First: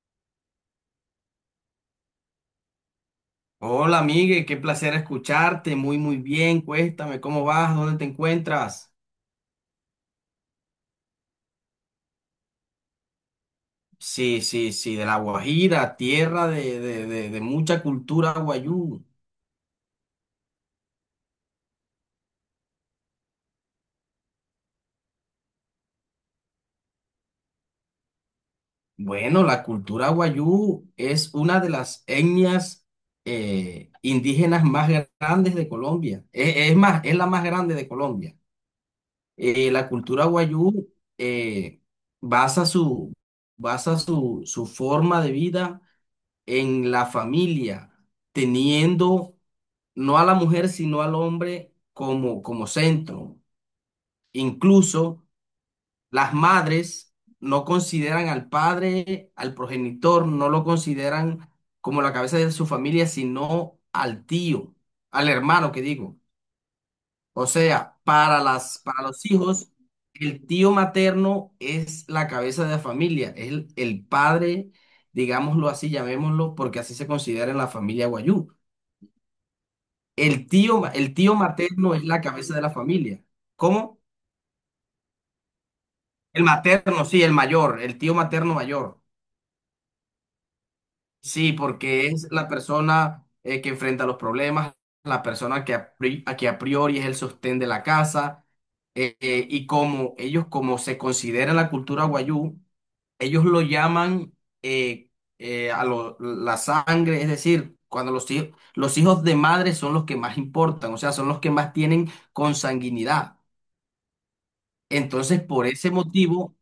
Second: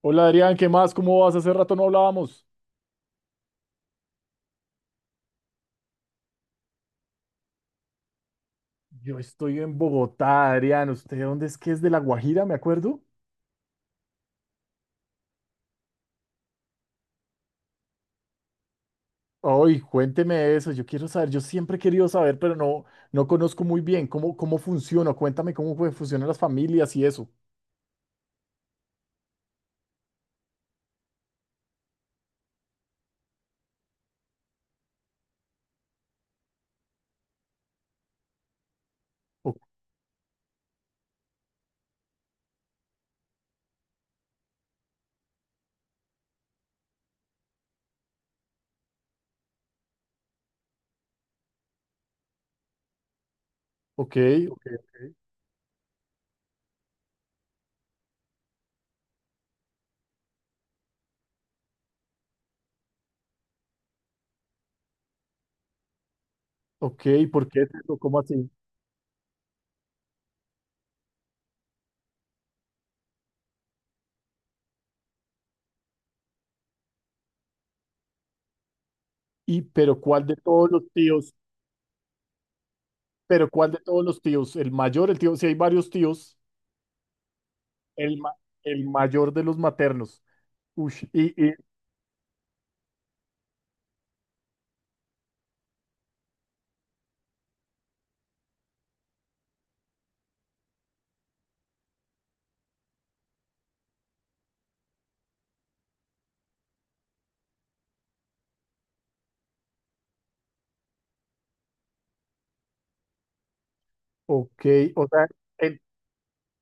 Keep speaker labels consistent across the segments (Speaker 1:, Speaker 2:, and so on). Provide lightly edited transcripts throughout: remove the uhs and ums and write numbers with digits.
Speaker 1: Hola, Adrián, ¿qué más? ¿Cómo vas? Hace rato no hablábamos.
Speaker 2: Hola, Migue, qué placer escucharte. Muy, muy bien. Cuéntame, ¿cómo vas? ¿Dónde te encuentras?
Speaker 1: Yo estoy en Bogotá, Adrián. ¿Usted de dónde es? Que es de La Guajira, me acuerdo.
Speaker 2: Sí, sí, sí, de La Guajira, tierra de mucha cultura guayú.
Speaker 1: Ay, cuénteme eso. Yo quiero saber. Yo siempre he querido saber, pero no, no conozco muy bien cómo funciona. Cuéntame funcionan las familias y eso.
Speaker 2: Bueno, la cultura guayú es una de las etnias indígenas más grandes de Colombia. Es la más grande de Colombia.
Speaker 1: O-
Speaker 2: La cultura guayú basa su, basa su, su forma de vida en la familia, teniendo no a la mujer, sino al hombre como, como centro.
Speaker 1: ok, ok,
Speaker 2: Incluso las madres no consideran al padre, al progenitor, no lo consideran como la cabeza de su familia, sino al tío, al hermano que digo.
Speaker 1: ok.
Speaker 2: O
Speaker 1: ¿Por qué es eso?
Speaker 2: sea,
Speaker 1: ¿Cómo
Speaker 2: para
Speaker 1: así?
Speaker 2: las, para los hijos, el tío materno es la cabeza de la familia, es el padre, digámoslo así, llamémoslo, porque así se considera en la familia Guayú.
Speaker 1: Pero ¿cuál de
Speaker 2: El
Speaker 1: todos
Speaker 2: tío,
Speaker 1: los
Speaker 2: el
Speaker 1: tíos?
Speaker 2: tío materno es la cabeza de la familia.
Speaker 1: ¿Pero cuál de
Speaker 2: ¿Cómo?
Speaker 1: todos los tíos? El mayor, el tío. Si hay varios tíos,
Speaker 2: El materno, sí, el mayor, el tío
Speaker 1: el, ma-
Speaker 2: materno
Speaker 1: el
Speaker 2: mayor.
Speaker 1: mayor de los maternos. Ush,
Speaker 2: Sí, porque es la persona que enfrenta los problemas, la persona que a, a que a priori es el sostén de la casa. Y como ellos, como se considera en la cultura guayú, ellos lo llaman eh, a la sangre, es decir, cuando los hijos de madre son los que más importan, o sea, son los que más tienen consanguinidad.
Speaker 1: ok, o sea.
Speaker 2: Entonces, por
Speaker 1: En
Speaker 2: ese motivo,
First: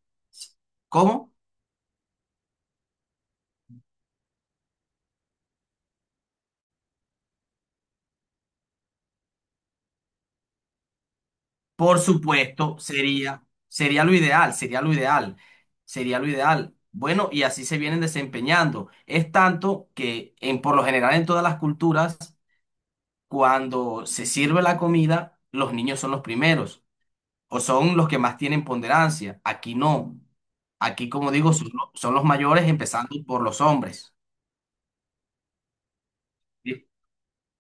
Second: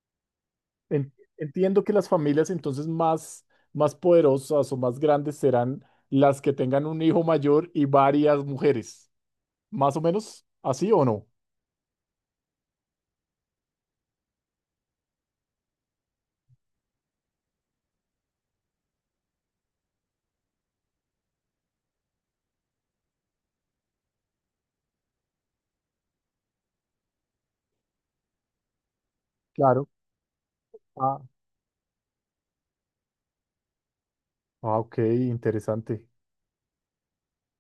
Speaker 1: En-
Speaker 2: ¿cómo?
Speaker 1: Entiendo que las familias entonces más poderosas o más grandes serán las que tengan un hijo mayor y varias mujeres. ¿Más o menos así o no?
Speaker 2: Por supuesto, sería, sería lo ideal, sería lo ideal, sería lo ideal. Bueno, y así se vienen desempeñando. Es tanto que en, por lo general en todas las culturas, cuando se sirve la comida, los niños son los primeros o son los que más tienen ponderancia. Aquí
Speaker 1: Claro.
Speaker 2: no. Aquí,
Speaker 1: Ah,
Speaker 2: como digo, son, son los mayores, empezando por los hombres.
Speaker 1: ah, ok, interesante.
Speaker 2: ¿Sí?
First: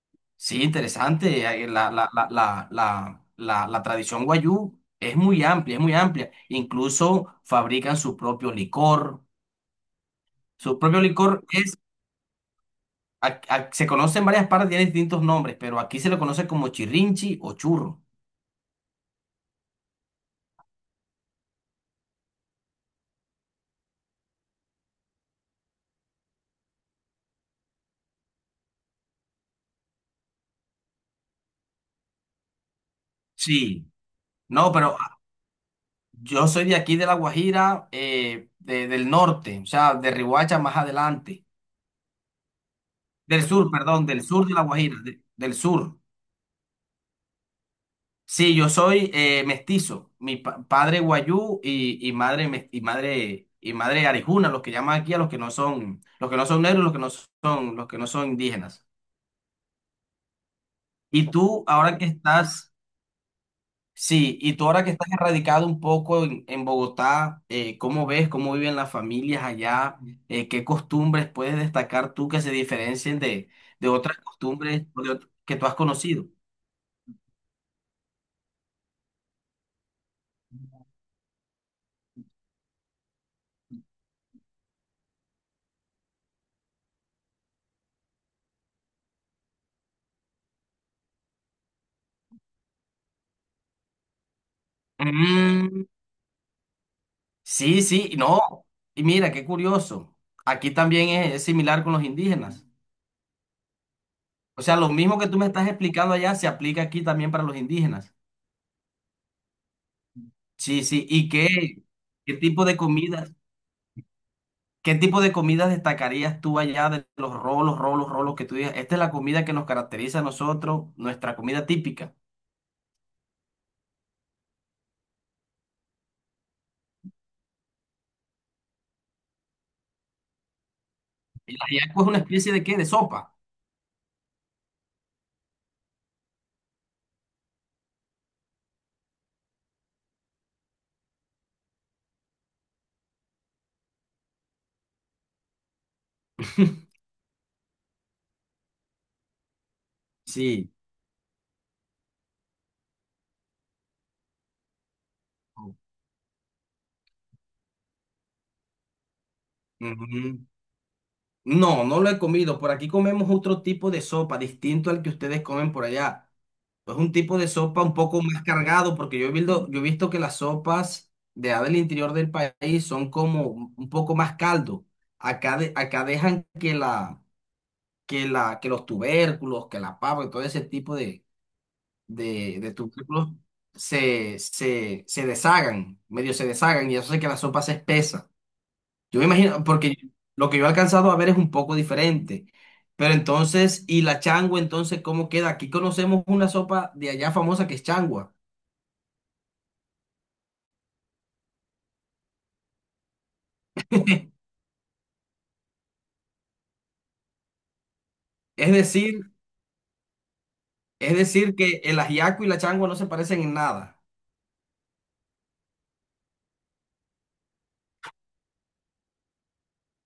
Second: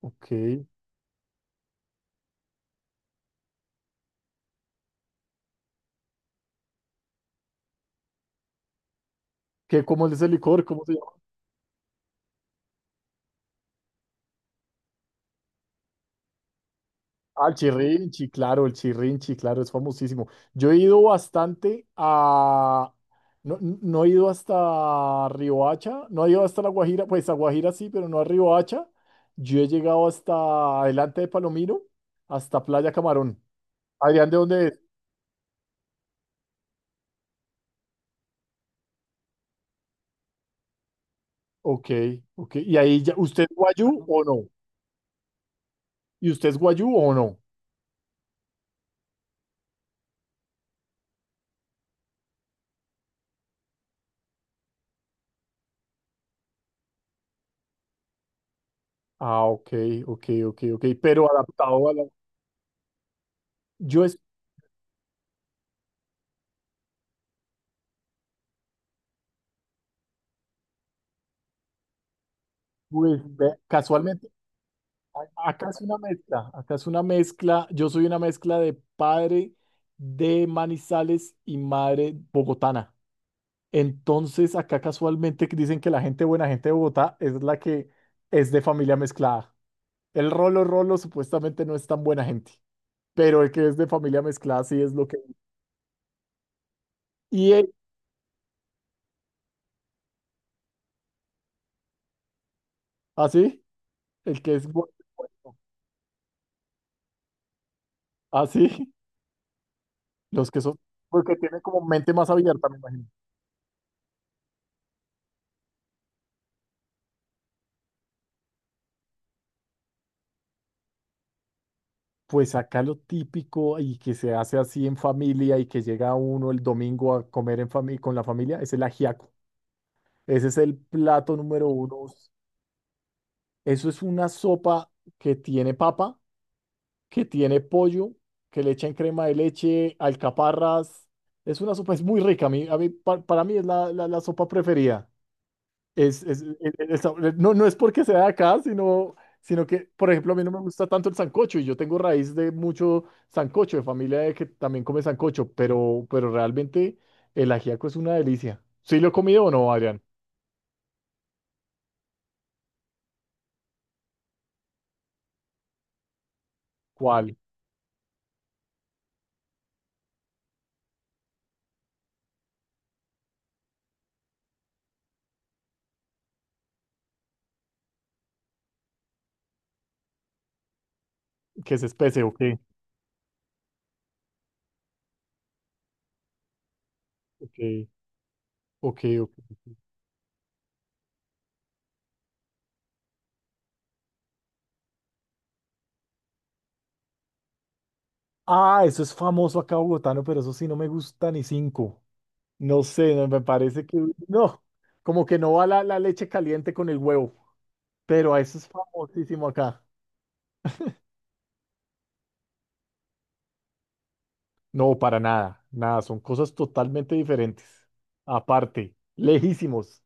Speaker 1: Ok.
Speaker 2: Sí, interesante. La tradición guayú es muy amplia, es muy amplia. Incluso fabrican su propio licor.
Speaker 1: ¿Qué, cómo es el licor?
Speaker 2: Su
Speaker 1: ¿Cómo se
Speaker 2: propio
Speaker 1: llama?
Speaker 2: licor es, se conoce en varias partes, tiene distintos nombres, pero aquí se lo conoce como chirrinchi o
Speaker 1: Al
Speaker 2: churro.
Speaker 1: Chirrinchi, claro, el Chirrinchi, claro, es famosísimo. Yo he ido bastante a... No, no he ido hasta Riohacha, no he ido hasta La Guajira, pues a Guajira sí, pero no a Riohacha. Yo he llegado hasta adelante de Palomino, hasta Playa Camarón.
Speaker 2: Sí,
Speaker 1: Adrián, ¿de dónde
Speaker 2: no,
Speaker 1: es?
Speaker 2: pero yo soy de aquí, de La Guajira, del norte, o sea, de Riohacha más adelante.
Speaker 1: Ok, ok. ¿Y ahí ya,
Speaker 2: Del
Speaker 1: usted es
Speaker 2: sur,
Speaker 1: guayú
Speaker 2: perdón, del
Speaker 1: o
Speaker 2: sur
Speaker 1: no?
Speaker 2: de La Guajira, del sur.
Speaker 1: ¿Y usted es guayú o no?
Speaker 2: Sí, yo soy mestizo. Mi padre guayú y madre y madre arijuna, los que llaman aquí a los que no son, los que no son negros, los que no son, los que no son indígenas.
Speaker 1: Ah, ok, ok. Pero
Speaker 2: Y tú
Speaker 1: adaptado a
Speaker 2: ahora
Speaker 1: la...
Speaker 2: que estás,
Speaker 1: Yo es,
Speaker 2: sí, y tú ahora que estás erradicado un poco en Bogotá, ¿cómo ves cómo viven las familias allá? ¿Qué costumbres puedes destacar tú que se diferencien
Speaker 1: pues,
Speaker 2: de otras
Speaker 1: casualmente...
Speaker 2: costumbres o de que tú
Speaker 1: Acá
Speaker 2: has
Speaker 1: es una
Speaker 2: conocido?
Speaker 1: mezcla, acá es una mezcla. Yo soy una mezcla de padre de Manizales y madre bogotana. Entonces, acá casualmente dicen que la gente buena, gente de Bogotá, es la que es de familia mezclada. El rolo rolo supuestamente no es tan buena gente, pero el que es de familia mezclada sí es lo que... Y el,
Speaker 2: Sí, sí, no. Y mira, qué curioso. Aquí también es similar con los indígenas.
Speaker 1: así, el que
Speaker 2: O
Speaker 1: es
Speaker 2: sea, lo
Speaker 1: bueno,
Speaker 2: mismo que tú me estás explicando allá se aplica aquí también para los indígenas.
Speaker 1: así, los que son,
Speaker 2: Sí, sí.
Speaker 1: porque tienen como mente más
Speaker 2: ¿Qué tipo
Speaker 1: abierta,
Speaker 2: de
Speaker 1: me imagino.
Speaker 2: comidas, qué tipo de comidas destacarías tú allá de los rolos, rolos, rolos que tú digas? Esta es la comida que nos caracteriza a nosotros, nuestra comida típica.
Speaker 1: Pues acá lo típico y que se hace así en familia y que llega uno el domingo a comer con la familia es el ajiaco. Ese es el plato
Speaker 2: ¿Y la
Speaker 1: número
Speaker 2: ajiaco
Speaker 1: uno.
Speaker 2: es una especie de qué? De sopa.
Speaker 1: Eso es una sopa que tiene papa, que tiene pollo, que le echan crema de leche, alcaparras. Es una sopa, es muy rica. Para mí es la sopa preferida. No, no es porque sea de acá, sino que, por ejemplo, a mí no me
Speaker 2: Sí.
Speaker 1: gusta tanto el sancocho y yo tengo raíz de mucho sancocho, de familia de que también come sancocho, pero realmente el ajiaco es una delicia. ¿Sí lo he comido o no, Adrián?
Speaker 2: Ujú. No, no lo he comido. Por aquí comemos otro tipo de sopa distinto al que ustedes comen por allá. Es un
Speaker 1: ¿Cuál?
Speaker 2: tipo de sopa un poco más cargado, porque yo he visto que las sopas de allá del interior del país son como un poco más caldo. Acá, acá dejan que, la, que, la, que los tubérculos, que la papa, y todo ese tipo de,
Speaker 1: ¿Que es especie o qué?
Speaker 2: de tubérculos se, se, se deshagan, medio se deshagan, y eso hace que la
Speaker 1: Ok,
Speaker 2: sopa se espesa. Yo me
Speaker 1: ok.
Speaker 2: imagino, porque lo que yo he alcanzado a ver es un poco diferente. Pero entonces, ¿y la changua entonces cómo queda? Aquí conocemos una sopa de allá famosa que es changua.
Speaker 1: Ah, eso es famoso acá bogotano, pero eso sí no me gusta ni cinco. No sé, no, me parece que no, como que no va la leche caliente con el huevo, pero eso es
Speaker 2: Es decir,
Speaker 1: famosísimo acá.
Speaker 2: es decir que el ajiaco y la changua no se parecen en nada.
Speaker 1: No, para nada, nada, son cosas totalmente diferentes. Aparte, lejísimos,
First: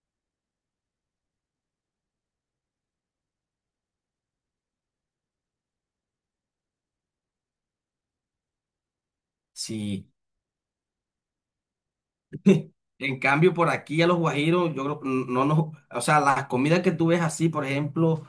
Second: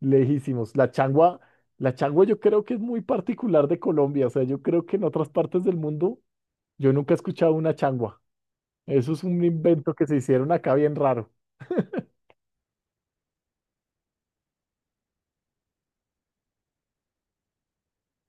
Speaker 1: lejísimos. La changua yo creo que es muy particular de Colombia, o sea, yo creo que en otras partes del mundo yo nunca he escuchado una changua. Eso es un invento que
Speaker 2: Sí,
Speaker 1: se hicieron acá bien raro.
Speaker 2: en cambio, por aquí a los guajiros, yo creo que no nos, o sea, las comidas que tú ves así, por ejemplo,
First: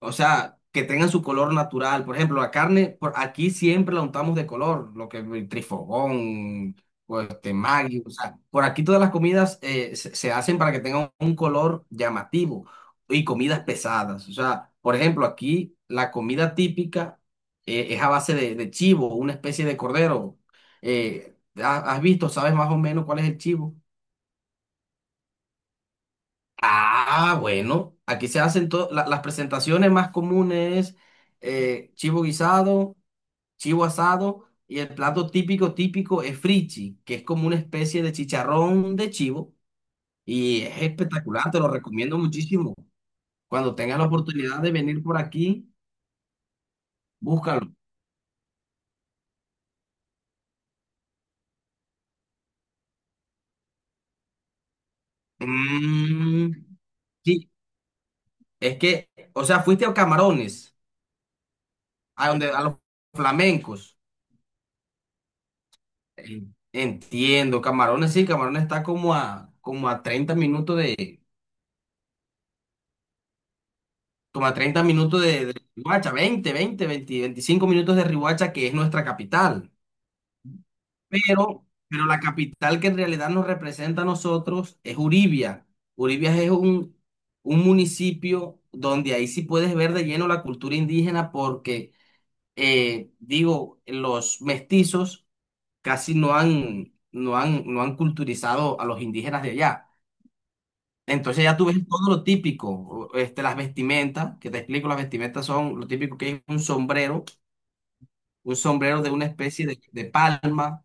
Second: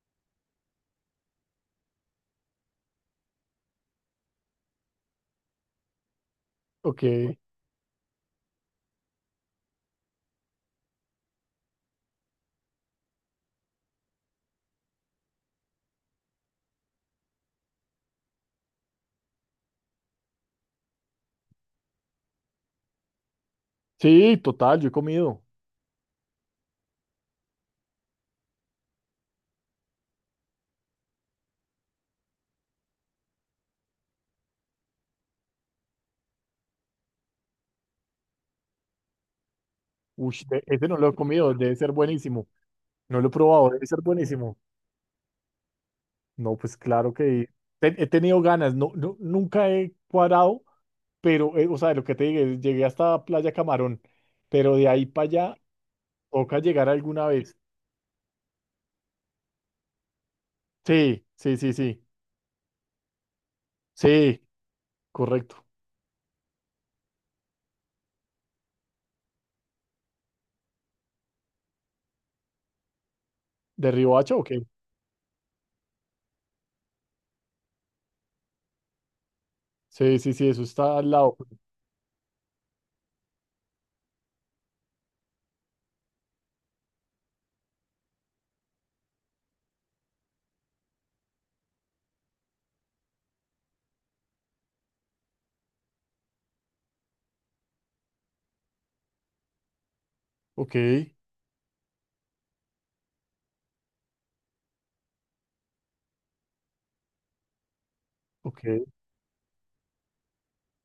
Speaker 2: o sea, que tengan su color natural. Por ejemplo, la carne, por aquí siempre la untamos de color, lo que es el trifogón,
Speaker 1: Ok,
Speaker 2: o este Maggi, o sea, por aquí todas las comidas se hacen para que tengan un color llamativo y comidas pesadas. O sea, por ejemplo, aquí la comida típica es a base de chivo, una especie de cordero. ¿Has visto, sabes más o menos cuál es el chivo?
Speaker 1: sí, total, yo he comido.
Speaker 2: Ah, bueno, aquí se hacen las presentaciones más comunes, chivo guisado, chivo asado y el plato típico típico es frichi, que es como una especie de chicharrón de chivo
Speaker 1: Uy,
Speaker 2: y es
Speaker 1: ese no lo he
Speaker 2: espectacular,
Speaker 1: comido,
Speaker 2: te lo
Speaker 1: debe ser
Speaker 2: recomiendo
Speaker 1: buenísimo.
Speaker 2: muchísimo.
Speaker 1: No lo he probado,
Speaker 2: Cuando
Speaker 1: debe
Speaker 2: tengas
Speaker 1: ser
Speaker 2: la
Speaker 1: buenísimo.
Speaker 2: oportunidad de venir por aquí,
Speaker 1: No, pues claro que
Speaker 2: búscalo.
Speaker 1: he tenido ganas, no, no, nunca he cuadrado pero, o sea, lo que te dije, llegué hasta Playa Camarón, pero de ahí para allá
Speaker 2: Mm,
Speaker 1: toca llegar alguna
Speaker 2: sí,
Speaker 1: vez.
Speaker 2: es que, o sea, fuiste a Camarones,
Speaker 1: Sí,
Speaker 2: a donde a los flamencos.
Speaker 1: sí, correcto.
Speaker 2: Entiendo, Camarones sí, Camarones está como a, como a 30 minutos de,
Speaker 1: ¿De Riohacha o
Speaker 2: como a
Speaker 1: qué?
Speaker 2: 30 minutos de Riohacha, 20 20, 20, 25 minutos de Riohacha, que es nuestra capital.
Speaker 1: Sí, sí, sí, eso está al lado.
Speaker 2: Pero la capital que en realidad nos representa a nosotros es Uribia. Uribia es un municipio donde ahí sí puedes ver de lleno la cultura indígena porque, digo, los mestizos casi no han, no han, no han culturizado a los indígenas de allá.
Speaker 1: Ok,
Speaker 2: Entonces ya tú ves todo lo típico, este, las vestimentas, que te explico, las vestimentas son lo típico que es un
Speaker 1: ok,
Speaker 2: sombrero de una especie de palma,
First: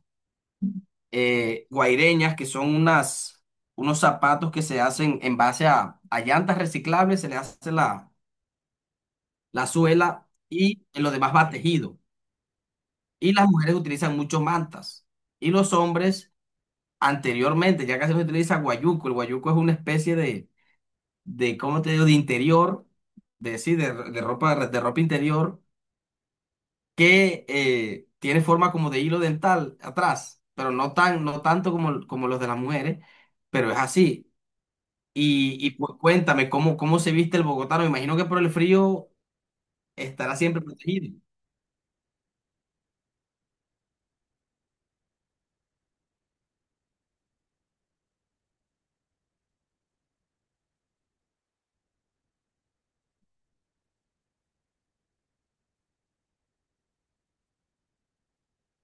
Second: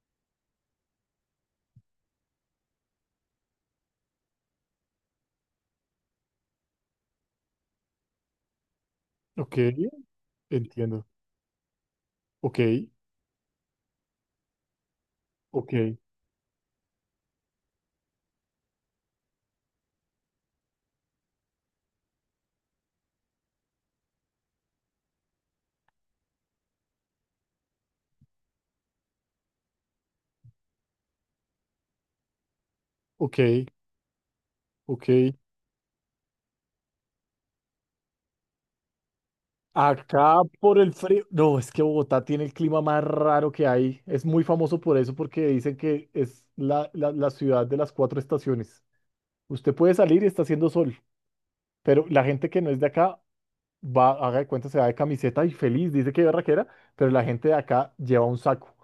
Speaker 2: guaireñas, que son unas, unos zapatos que se hacen en base a llantas reciclables, se le hace la,
Speaker 1: ok,
Speaker 2: la suela y
Speaker 1: entiendo.
Speaker 2: lo demás va tejido.
Speaker 1: Ok,
Speaker 2: Y las mujeres utilizan mucho mantas. Y
Speaker 1: ok,
Speaker 2: los hombres, anteriormente, ya casi no se utiliza guayuco, el guayuco es una especie de, ¿cómo te digo?, de interior, de, sí, de ropa interior, que tiene forma como de hilo dental atrás, pero no tan, no tanto como, como los de las mujeres,
Speaker 1: ok,
Speaker 2: pero es así.
Speaker 1: ok.
Speaker 2: Y pues cuéntame, ¿cómo, cómo se viste el bogotano? Me imagino que por el frío estará
Speaker 1: Acá
Speaker 2: siempre
Speaker 1: por el
Speaker 2: protegido.
Speaker 1: frío. No, es que Bogotá tiene el clima más raro que hay. Es muy famoso por eso, porque dicen que es la ciudad de las cuatro estaciones. Usted puede salir y está haciendo sol. Pero la gente que no es de acá va, haga de cuenta, se va de camiseta y feliz, dice que barraquera, pero la gente de acá lleva un saco.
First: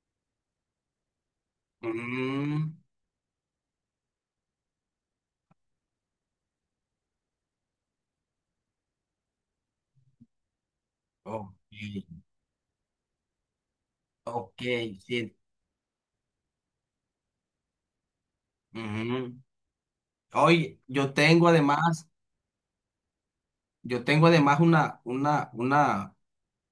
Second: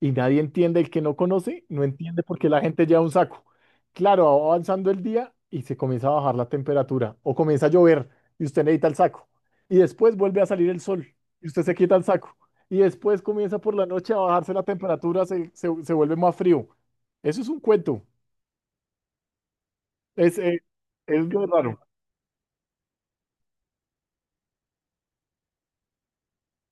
Speaker 1: Y nadie entiende, el que no conoce, no entiende por qué la
Speaker 2: Mm,
Speaker 1: gente lleva un saco. Claro, va avanzando el día y se comienza a bajar la temperatura o comienza a llover y usted necesita el saco. Y después vuelve a salir el sol y usted se quita el
Speaker 2: ok,
Speaker 1: saco. Y después comienza por la noche a bajarse la
Speaker 2: ok,
Speaker 1: temperatura,
Speaker 2: sí.
Speaker 1: se vuelve más frío. Eso es un cuento.
Speaker 2: Ujú.
Speaker 1: Es, eh,
Speaker 2: Oye,
Speaker 1: es bien raro.
Speaker 2: yo tengo además una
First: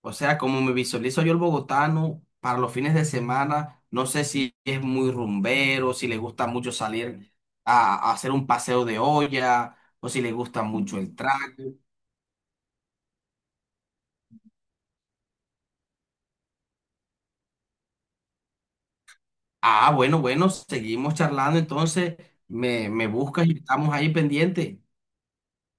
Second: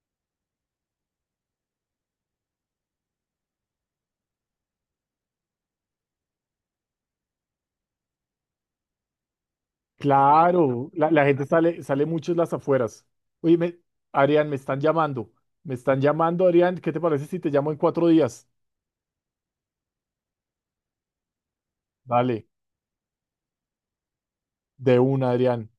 Speaker 2: o sea, como me visualizo yo el bogotano para los fines de semana, no sé si es muy rumbero, si le gusta mucho salir a hacer un paseo de olla o si le gusta
Speaker 1: Claro,
Speaker 2: mucho el
Speaker 1: la gente
Speaker 2: trago.
Speaker 1: sale, sale mucho en las afueras. Oye, me- Adrián, me están llamando. Me están llamando, Adrián. ¿Qué te parece si te llamo en 4 días?
Speaker 2: Ah, bueno, bueno, seguimos charlando entonces,
Speaker 1: Dale,
Speaker 2: me buscas y estamos ahí pendientes.
Speaker 1: de una, Adrián.